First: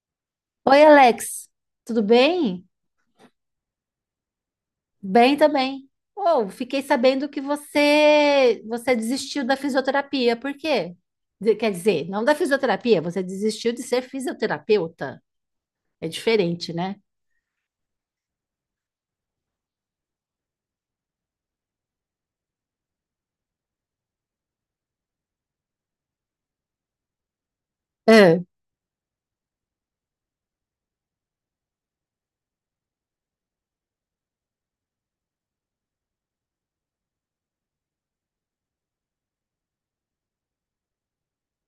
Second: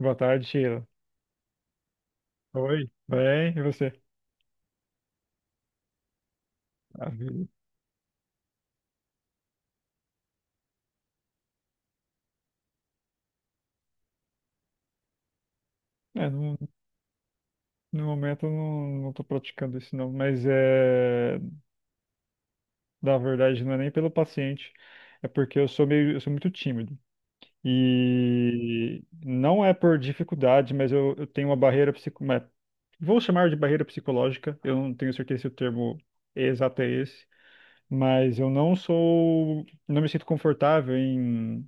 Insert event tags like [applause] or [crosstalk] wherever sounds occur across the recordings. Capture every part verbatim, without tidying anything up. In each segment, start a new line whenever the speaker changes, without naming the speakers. Boa tarde,
Oi,
Sheila.
Alex, tudo bem?
Oi, bem, e você?
Bem também. Oh, fiquei
A
sabendo que
vida.
você você desistiu da fisioterapia. Por quê? De- Quer dizer, não da fisioterapia, você desistiu de ser fisioterapeuta. É
É, no,
diferente, né?
no momento eu não, não tô praticando isso não, mas é, na verdade não é nem pelo paciente, é porque eu sou meio, eu sou muito tímido.
Ah,
E não é por dificuldade, mas eu, eu tenho uma barreira psico, mas vou chamar de barreira psicológica, eu não tenho certeza se o termo exato é esse, mas eu não sou, não me sinto confortável em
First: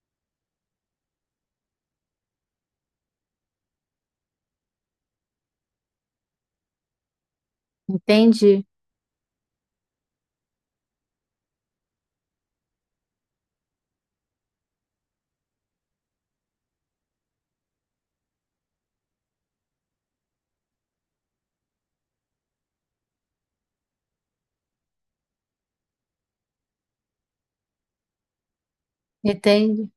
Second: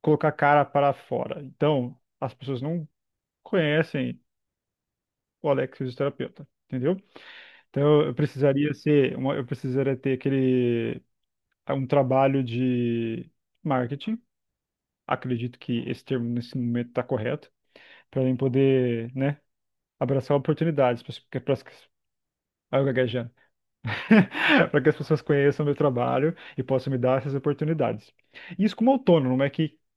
colocar a cara para fora. Então, as pessoas não conhecem o Alex fisioterapeuta, entendeu? Então eu
entendi,
precisaria ser, uma- eu precisaria ter aquele um trabalho de marketing. Acredito que esse termo nesse momento está correto para eu poder, né, abraçar oportunidades para as para gaguejando. [laughs] Para que as pessoas conheçam meu trabalho e possam me dar essas oportunidades. Isso como autônomo, é que
entendi.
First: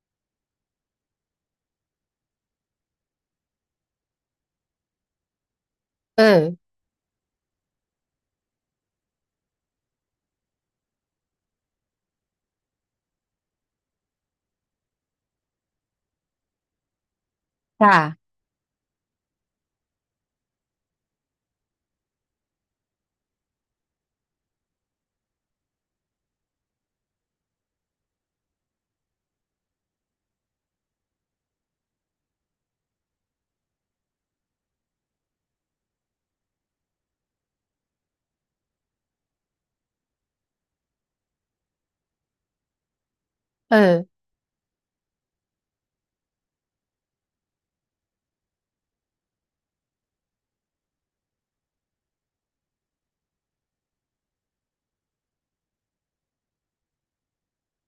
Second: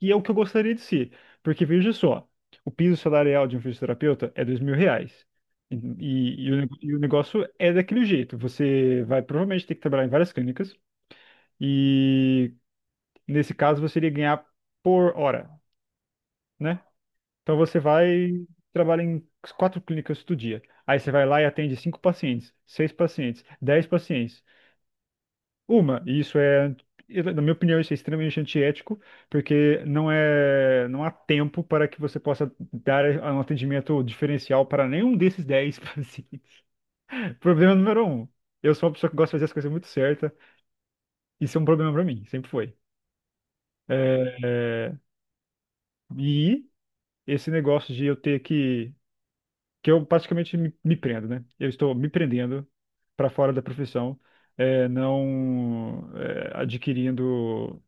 e é o que eu gostaria de ser. Porque veja só, o piso salarial de um fisioterapeuta é dois mil reais. E,
Ah,
e o, nego- e o negócio é daquele jeito. Você vai provavelmente ter que trabalhar em várias clínicas e nesse caso você iria ganhar por hora, né? Então você vai
tá.
trabalha em quatro clínicas do dia. Aí você vai lá e atende cinco pacientes, seis pacientes, dez pacientes. Uma, e isso é, na minha opinião, isso é extremamente antiético, porque não é, não há tempo para que você possa dar um atendimento diferencial para nenhum desses dez pacientes. [laughs] Problema número um. Eu sou uma pessoa que gosta de fazer as coisas muito certas. Isso é um problema para mim, sempre foi. É,
Ah,
é, e esse negócio de eu ter que, que eu praticamente me, me prendo, né? Eu estou me prendendo para fora da profissão, é, não é, adquirindo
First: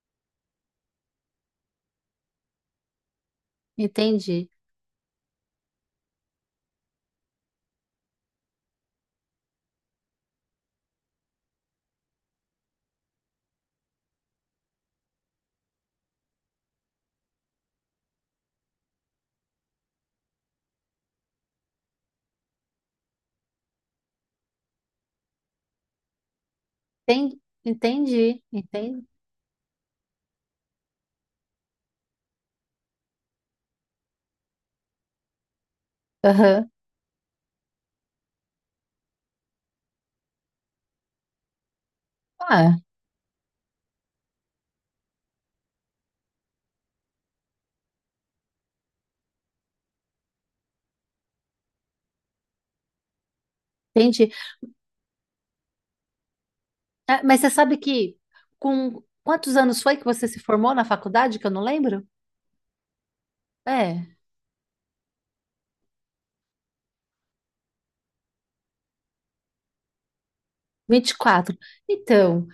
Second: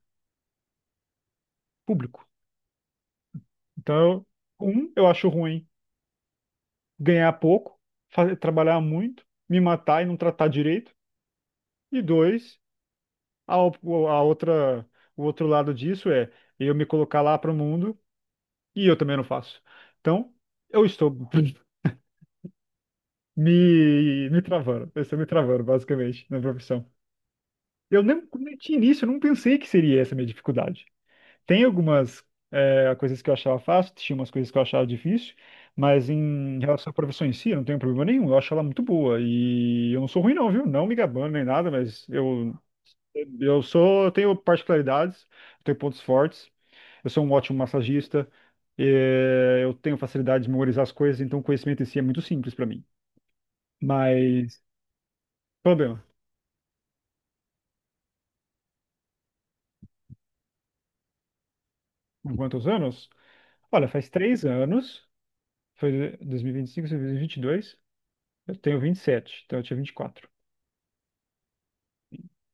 público. Então,
entendi.
eu- um, eu acho ruim ganhar pouco, fa- trabalhar muito, me matar e não tratar direito. E dois, a, o- a outra, o outro lado disso é eu me colocar lá para o mundo e eu também não faço. Então, eu estou [laughs] me, me travando, eu estou me travando, basicamente, na profissão.
Enten-
Eu nem,
Entendi,
nem tinha
entendi.
início, eu não pensei que seria essa a minha dificuldade. Tem algumas eh, coisas que eu achava fácil, tinha umas coisas que eu achava difícil, mas em
Aham.
relação à profissão em si, eu não tenho problema nenhum. Eu acho ela muito boa e eu não sou ruim não, viu? Não me gabando nem nada, mas eu
Ah,
eu sou, eu tenho particularidades, eu tenho pontos fortes. Eu sou um ótimo massagista, eh, eu tenho facilidade de memorizar as coisas, então o conhecimento em si é muito simples para mim.
entendi.
Mas problema,
Ah, mas você sabe que com quantos anos foi que você se formou na faculdade, que eu não lembro?
com quantos anos? Olha, faz
É.
três anos, foi dois dois mil mil vinte vinte e cinco, dois mil e vinte e dois. Eu tenho vinte e sete, então eu tinha vinte e quatro.
Vinte e quatro. Então,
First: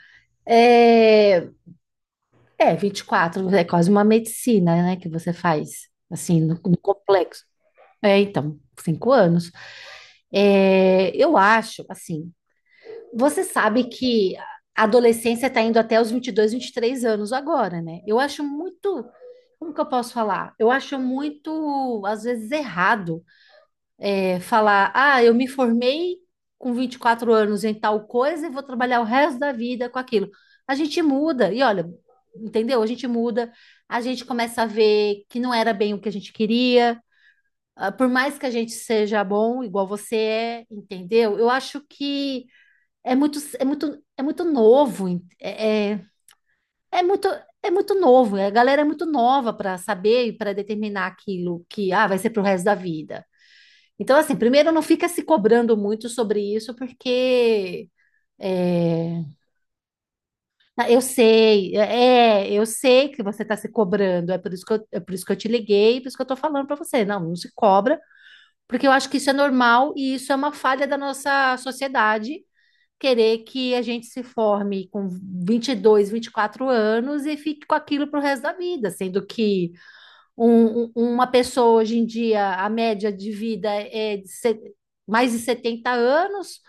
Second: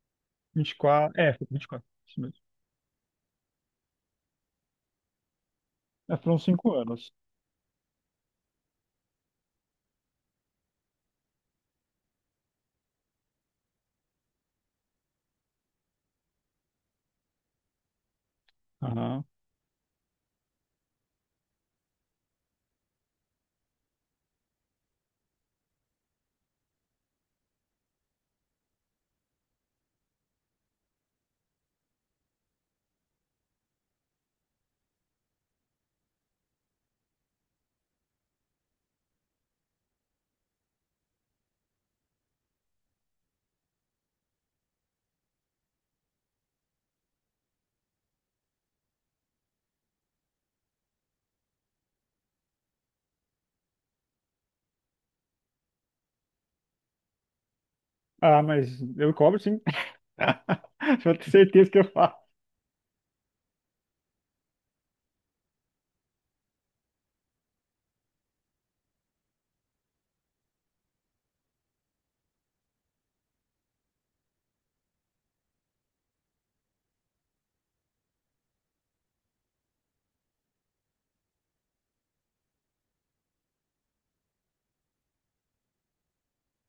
vinte e quatro. É,
é,
foi vinte e quatro. Isso mesmo.
é vinte e quatro é quase uma medicina, né, que você faz,
É, foram
assim, no,
cinco
no
anos.
complexo. É, então, cinco anos. É, eu acho, assim, você sabe que a adolescência está indo até os vinte vinte e dois vinte e três anos agora, né? Eu acho muito,
Aham.
como que eu posso falar? Eu acho muito, às vezes, errado. É, falar, ah, eu me formei com vinte e quatro anos em tal coisa e vou trabalhar o resto da vida com aquilo. A gente muda, e olha, entendeu? A gente muda, a gente começa a ver que não era bem o que a gente queria, ah, por mais que a gente seja bom, igual você é, entendeu? Eu acho que é muito, é muito, é muito novo, en- é, é, é muito. É muito novo, a galera é muito nova para saber e para determinar aquilo que ah, vai ser pro resto da vida. Então, assim, primeiro não fica se cobrando muito sobre isso, porque
Ah, mas eu
é,
cobro sim. [laughs]
ah, eu
Pode ter certeza
sei,
que eu faço.
é, eu sei que você está se cobrando, é por isso que eu, é por isso que eu te liguei, por isso que eu estou falando para você. Não, não se cobra, porque eu acho que isso é normal e isso é uma falha da nossa sociedade, querer que a gente se forme com vinte vinte e dois, vinte e quatro anos e fique com aquilo para o resto da vida, sendo que um- um- uma pessoa hoje em dia, a média de vida é de se- mais de setenta anos.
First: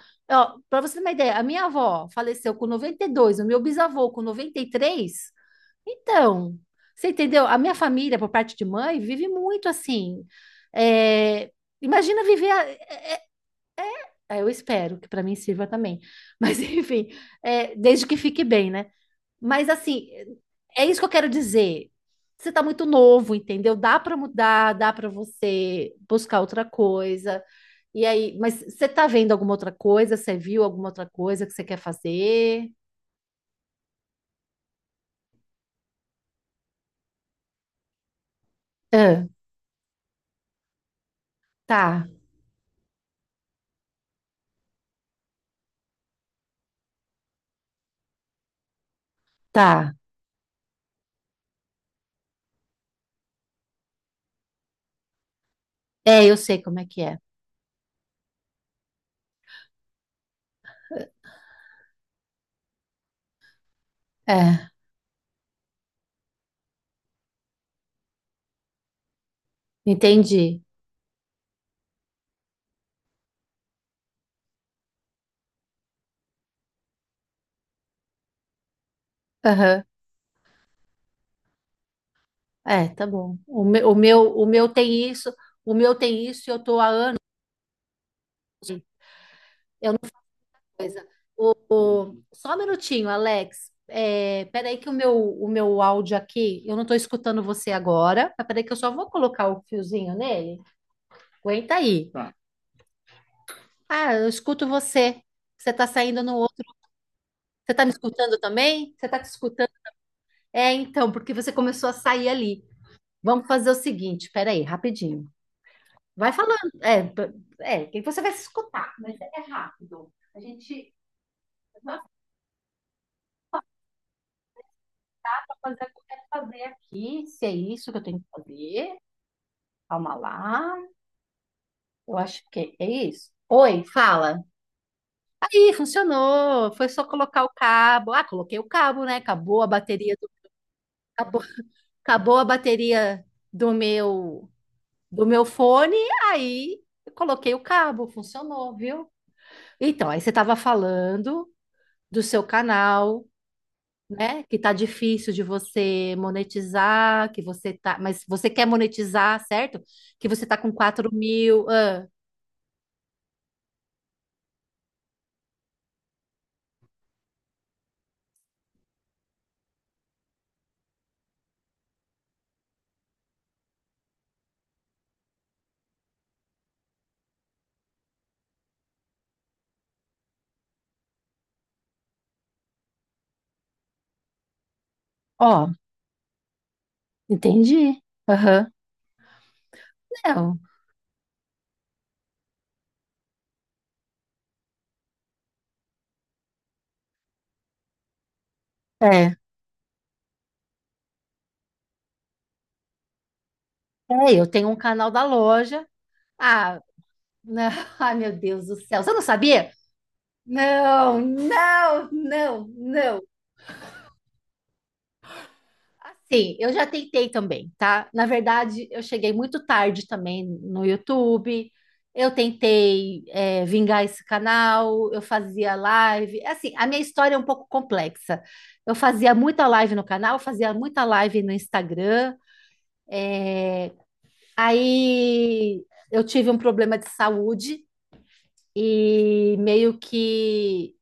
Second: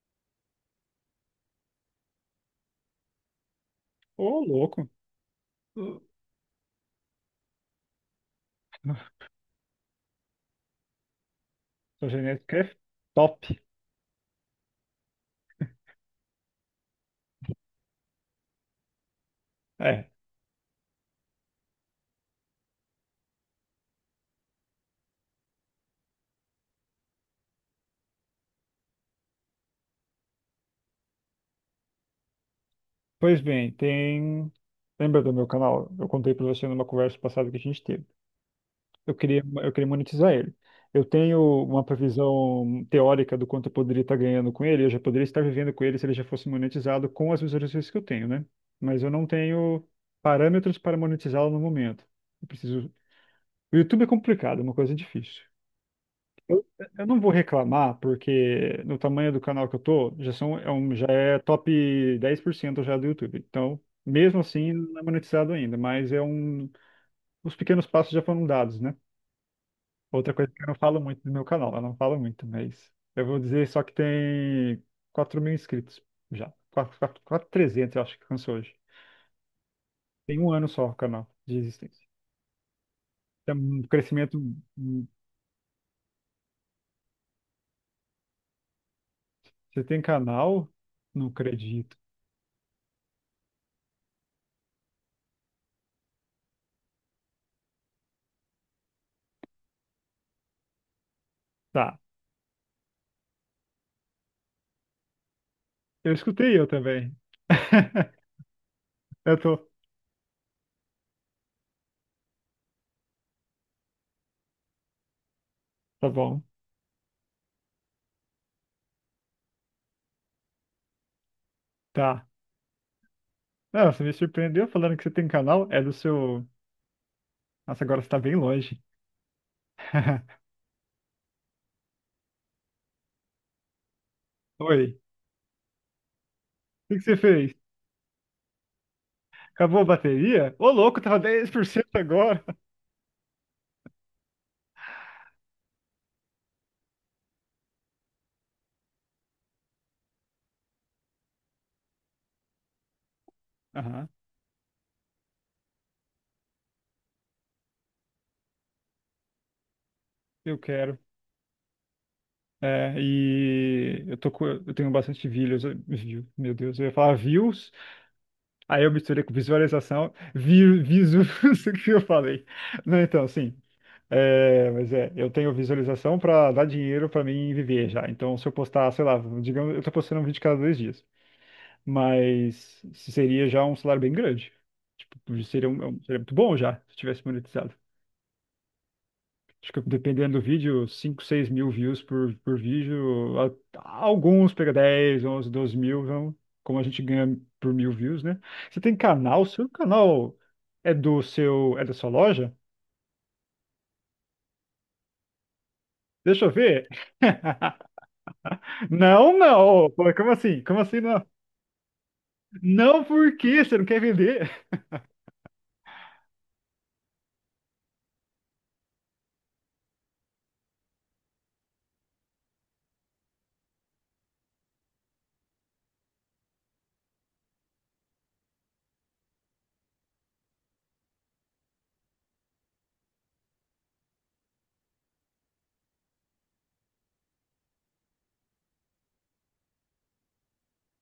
Para você ter uma ideia, a minha avó faleceu com noventa e dois, o meu bisavô com
Ô,
noventa e
louco.
três Então, você entendeu? A minha família, por parte de mãe, vive muito assim. É,
Sua
imagina viver.
genética
A-
é top.
é, eu espero que para mim sirva também. Mas, [laughs] enfim, é, desde que fique bem, né? Mas assim,
É.
é isso que eu quero dizer. Você tá muito novo, entendeu? Dá para mudar, dá para você buscar outra coisa. E aí, mas você tá vendo alguma outra coisa? Você viu alguma outra coisa que você quer fazer?
Pois bem, tem. Lembra do meu canal? Eu contei pra você numa conversa passada que a gente teve. eu
Ah,
queria, eu queria monetizar ele. Eu tenho uma
tá,
previsão teórica do quanto eu poderia estar ganhando com ele, eu já poderia estar vivendo com ele se ele já fosse monetizado com as visualizações que eu tenho, né? Mas eu não tenho
tá.
parâmetros para monetizá-lo no momento. Eu preciso. O YouTube é complicado, é uma coisa difícil.
É, eu sei
Eu,
como é que
eu
é.
não vou reclamar, porque no tamanho do canal que eu tô, já são, é um, já é top dez por cento já do YouTube. Então, mesmo
É,
assim, não é monetizado ainda, mas é um, os pequenos passos já foram dados, né? Outra coisa
entendi.
que eu não falo muito do meu canal, eu não falo muito, mas eu vou dizer só que tem quatro mil inscritos já. quatro mil e trezentos eu acho que alcançou hoje.
Aham.
Tem um ano só o canal de existência.
É, tá bom.
Tem
O
um
meu, o meu,
crescimento.
o meu
hum,
tem isso, o meu tem isso e eu tô a
Você tem canal? Não acredito.
Só um minutinho, Alex. É, peraí que o meu, o meu áudio aqui, eu não estou escutando você agora, mas peraí que eu só vou colocar o fiozinho nele. Aguenta
Tá.
aí. Tá. Ah, eu escuto você. Você está
Eu
saindo no
escutei
outro.
eu também.
Você está me
[laughs]
escutando também? Você está te
Eu tô.
escutando? É, então, porque você começou a sair ali. Vamos fazer o seguinte, peraí, rapidinho.
Tá
Vai
bom.
falando. É, p- é, que você vai se escutar, mas é rápido. A gente vai
Tá. Não, você me surpreendeu falando que você tem canal. É
fazer o
do
que eu quero
seu.
fazer aqui, se é
Nossa,
isso que
agora
eu
você tá
tenho que
bem longe.
fazer. Calma
[laughs]
lá. Eu acho que é isso. Oi, fala.
Oi.
Aí, funcionou. Foi
O que que
só
você
colocar o
fez?
cabo. Ah, coloquei o cabo, né? Acabou a
Acabou a
bateria do
bateria? Ô, louco, tava
acabou,
dez por cento
acabou
agora.
a bateria do meu do meu fone. Aí eu coloquei o cabo, funcionou, viu? Então, aí você estava falando do seu canal,
Aham,
né? Que tá difícil de você monetizar, que você tá, mas você quer monetizar, certo? Que você tá
eu
com
quero.
quatro mil. Ah.
É, e eu tô com, eu tenho bastante views, view, meu Deus, eu ia falar views, aí eu misturei com visualização, vi, visu, [laughs] o que eu falei. Não, então, sim, é, mas é, eu tenho visualização pra dar dinheiro pra mim viver já. Então, se eu postar, sei lá, digamos, eu tô postando um vídeo cada dois dias, mas seria já um salário bem grande. Tipo, seria,
Ó,
um, um, seria muito bom já, se tivesse monetizado.
entendi. Aham.
Acho que dependendo do
Não.
vídeo, cinco, seis mil views por, por vídeo. A- Alguns pega dez, onze, doze mil, vão, como a gente ganha por mil views, né? Você tem
É.
canal, seu canal é do seu, é da sua loja?
É, eu tenho um canal da loja.
Deixa eu
Ah,
ver.
não,
[laughs]
[laughs] ai meu Deus do céu, você não
Não,
sabia?
não. Pô, Como assim? Como assim
Não,
não?
não, não,
Não,
não.
por quê? Você não quer vender?
Assim, eu já tentei também, tá? Na verdade, eu cheguei muito tarde também no YouTube. Eu tentei, é, vingar esse canal, eu fazia live. É, assim, a minha história é um pouco complexa. Eu fazia muita live no canal, fazia muita live no Instagram. Aí eu tive um problema de saúde. E meio que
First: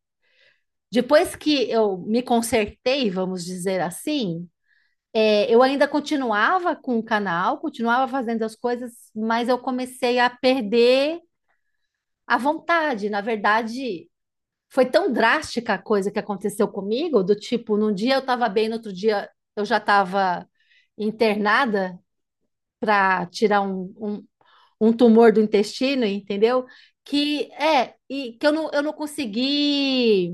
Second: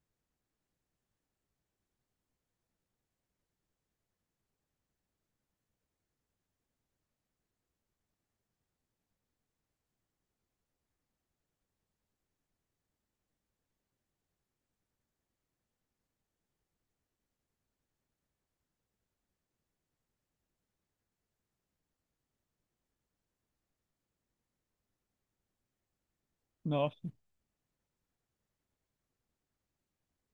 depois que eu me consertei, vamos dizer assim, é, eu ainda continuava com o canal, continuava fazendo as coisas, mas eu comecei a perder a vontade. Na verdade, foi tão drástica a coisa que aconteceu comigo, do tipo, num dia eu estava bem, no outro dia eu já estava internada para tirar um, um, um tumor do intestino, entendeu?
Nossa,
Que é, e que eu não, eu não consegui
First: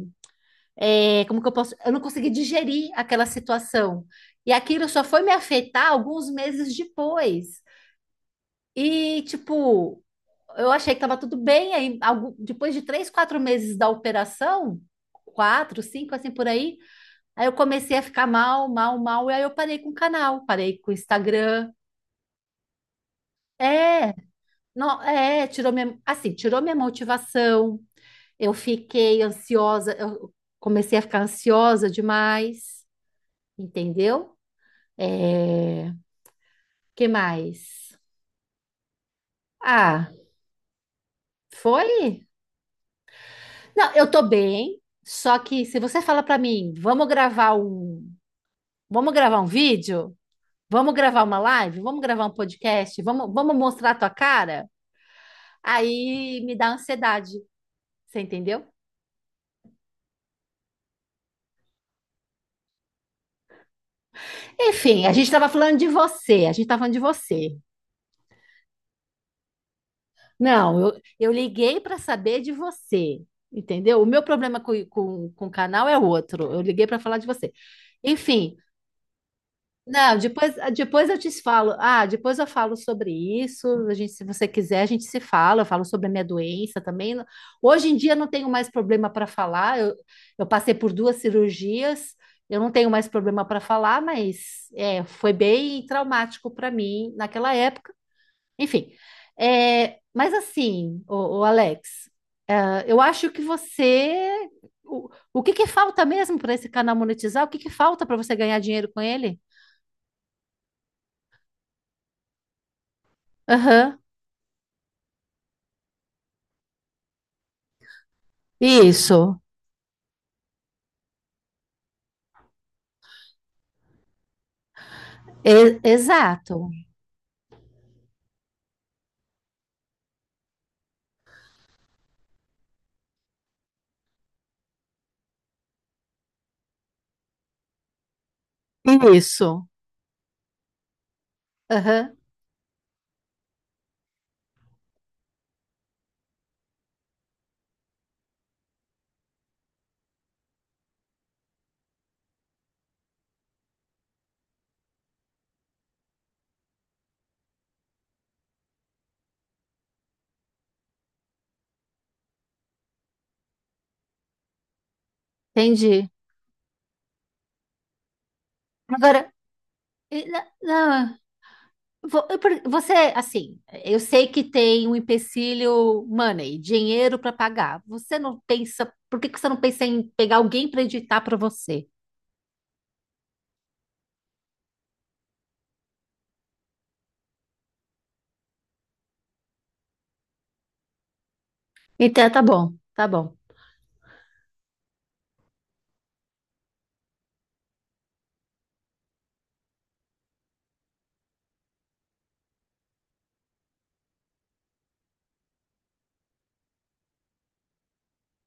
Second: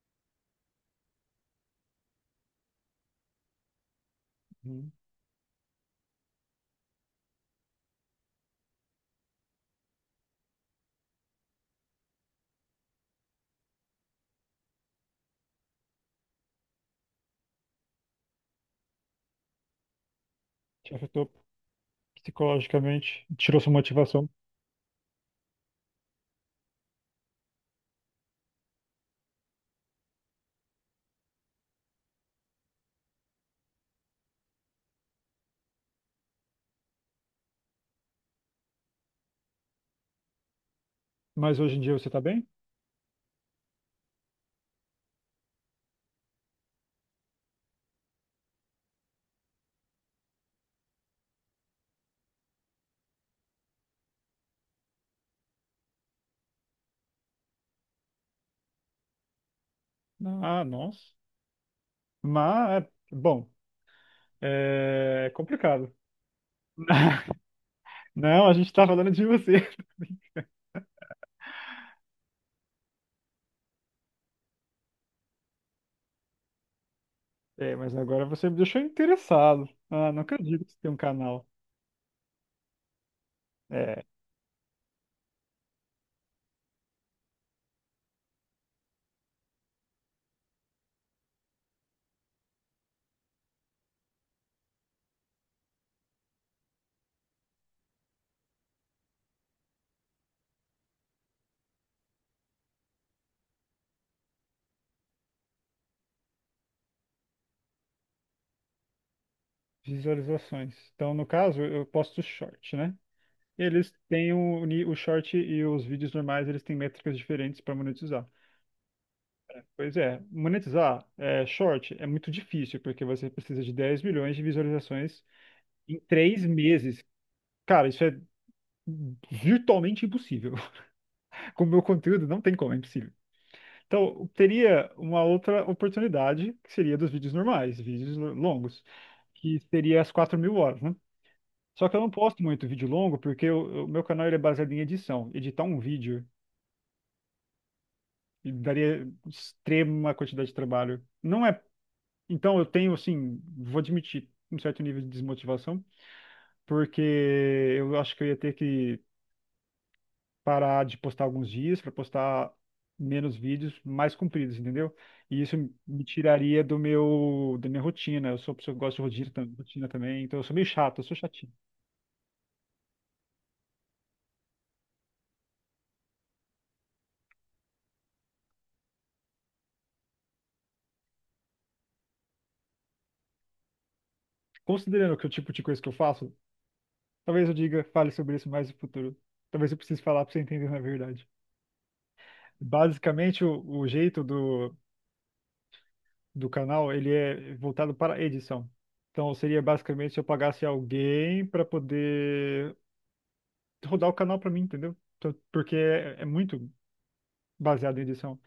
é, como que eu posso? Eu não consegui digerir aquela situação. E aquilo
uhum.
só foi me afetar alguns meses depois. E, tipo, eu achei que estava tudo bem. Aí, algu- depois de três, quatro meses da operação, quatro, cinco, assim por aí, aí eu comecei a ficar mal, mal, mal. E aí eu parei com o canal, parei com
te
o
afetou
Instagram.
psicologicamente, tirou sua
É,
motivação.
não, é, tirou minha, assim, tirou minha motivação. Eu fiquei ansiosa, eu comecei a ficar ansiosa demais, entendeu? É, que mais? Ah,
Mas hoje em dia você tá
foi?
bem?
Não, eu tô bem. Só que se você fala pra mim, vamos gravar um, vamos gravar um vídeo, vamos gravar uma live, vamos gravar um podcast, vamos, vamos mostrar a tua cara, aí me dá ansiedade. Você entendeu?
Não. Ah, nossa. Mas, bom,
Enfim, a gente
é
estava falando de
complicado.
você, a gente estava falando de você.
[laughs] Não, a gente tá falando de você.
Não, eu, eu liguei para saber de você, entendeu? O meu problema com, com, com o canal é outro. Eu liguei para falar de você.
É, mas agora você
Enfim,
me deixou interessado. Ah,
não,
não
depois,
acredito que você tem um
depois eu te
canal.
falo. Ah, depois eu falo sobre isso. A
É,
gente, se você quiser, a gente se fala. Eu falo sobre a minha doença também. Hoje em dia eu não tenho mais problema para falar. Eu, eu passei por duas cirurgias. Eu não tenho mais problema para falar, mas é, foi bem traumático para mim naquela época. Enfim, é, mas assim, o, Alex, ah, eu acho que você. O, o que que falta mesmo para esse canal monetizar? O que que falta para você ganhar dinheiro com ele?
visualizações. Então, no caso, eu posto short, né? Eles têm o, ni- o short e os vídeos normais, eles têm métricas diferentes para monetizar.
Isso,
Pois é, monetizar é, short é muito difícil, porque você precisa de dez milhões de visualizações
e-
em três
exato.
meses. Cara, isso é virtualmente impossível. [laughs] Com o meu conteúdo, não tem como, é impossível. Então, teria uma outra oportunidade, que seria dos vídeos normais, vídeos lo- longos, que
Isso.
seria as quatro mil horas, né? Só que eu não
Aham,
posto muito vídeo longo, porque o, o meu canal ele é baseado em edição. Editar um vídeo daria extrema quantidade de trabalho. Não é. Então, eu tenho, assim, vou admitir, um certo nível de desmotivação, porque eu acho que eu ia ter que parar de postar alguns dias para postar menos vídeos mais compridos, entendeu? E isso me
entendi.
tiraria do meu da minha rotina. Eu sou uma pessoa que gosta de rotina,
Agora,
tam- rotina também,
e-
então eu
na-
sou meio chato, eu sou
na-
chatinho.
vo- eu per- você, assim, eu sei que tem um empecilho money, dinheiro para pagar. Você não pensa, por que que você não pensa em pegar alguém para editar para você?
Considerando que o tipo de coisa que eu faço, talvez eu diga, fale sobre isso mais no futuro. Talvez eu precise falar para você entender na verdade.
Então, tá bom, tá bom.
Basicamente, o, o jeito do, do canal, ele é voltado para edição. Então, seria basicamente se eu pagasse alguém para poder rodar o canal para mim, entendeu? Então, Porque é é muito baseado em edição.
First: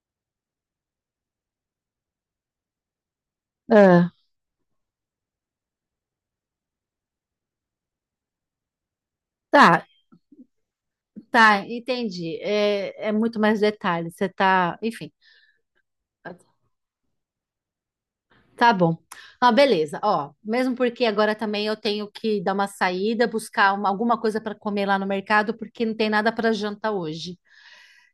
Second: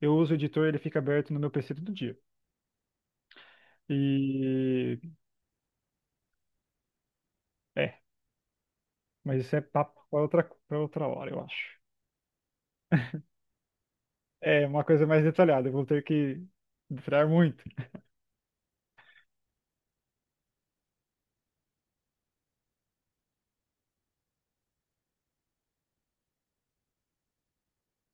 Eu uso o editor, ele fica aberto no meu P C todo dia.
Ah,
E é, mas isso é
tá,
papo para outra, para outra hora, eu
tá,
acho.
entendi. É, é muito mais detalhe. Você
É
tá,
uma coisa
enfim.
mais detalhada, eu vou ter que entrar muito.
Tá bom. Ah, beleza. Ó, mesmo porque agora também eu tenho que dar uma saída, buscar uma- alguma coisa para comer lá no mercado, porque não tem nada para janta hoje.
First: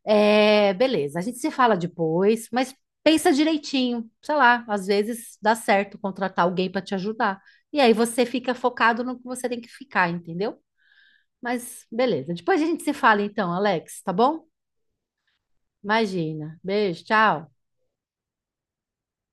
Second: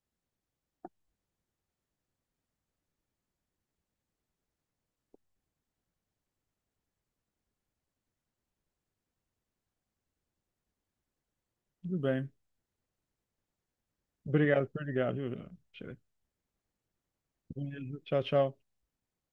É, beleza. A gente se fala depois, mas pensa direitinho. Sei lá, às vezes dá certo contratar alguém para te ajudar. E aí você fica focado no que você tem que ficar, entendeu? Mas
Tudo bem.
beleza. Depois a gente se fala então, Alex, tá bom?
Obrigado por ligar, viu?
Imagina. Beijo, tchau.
Beleza. Tchau, tchau.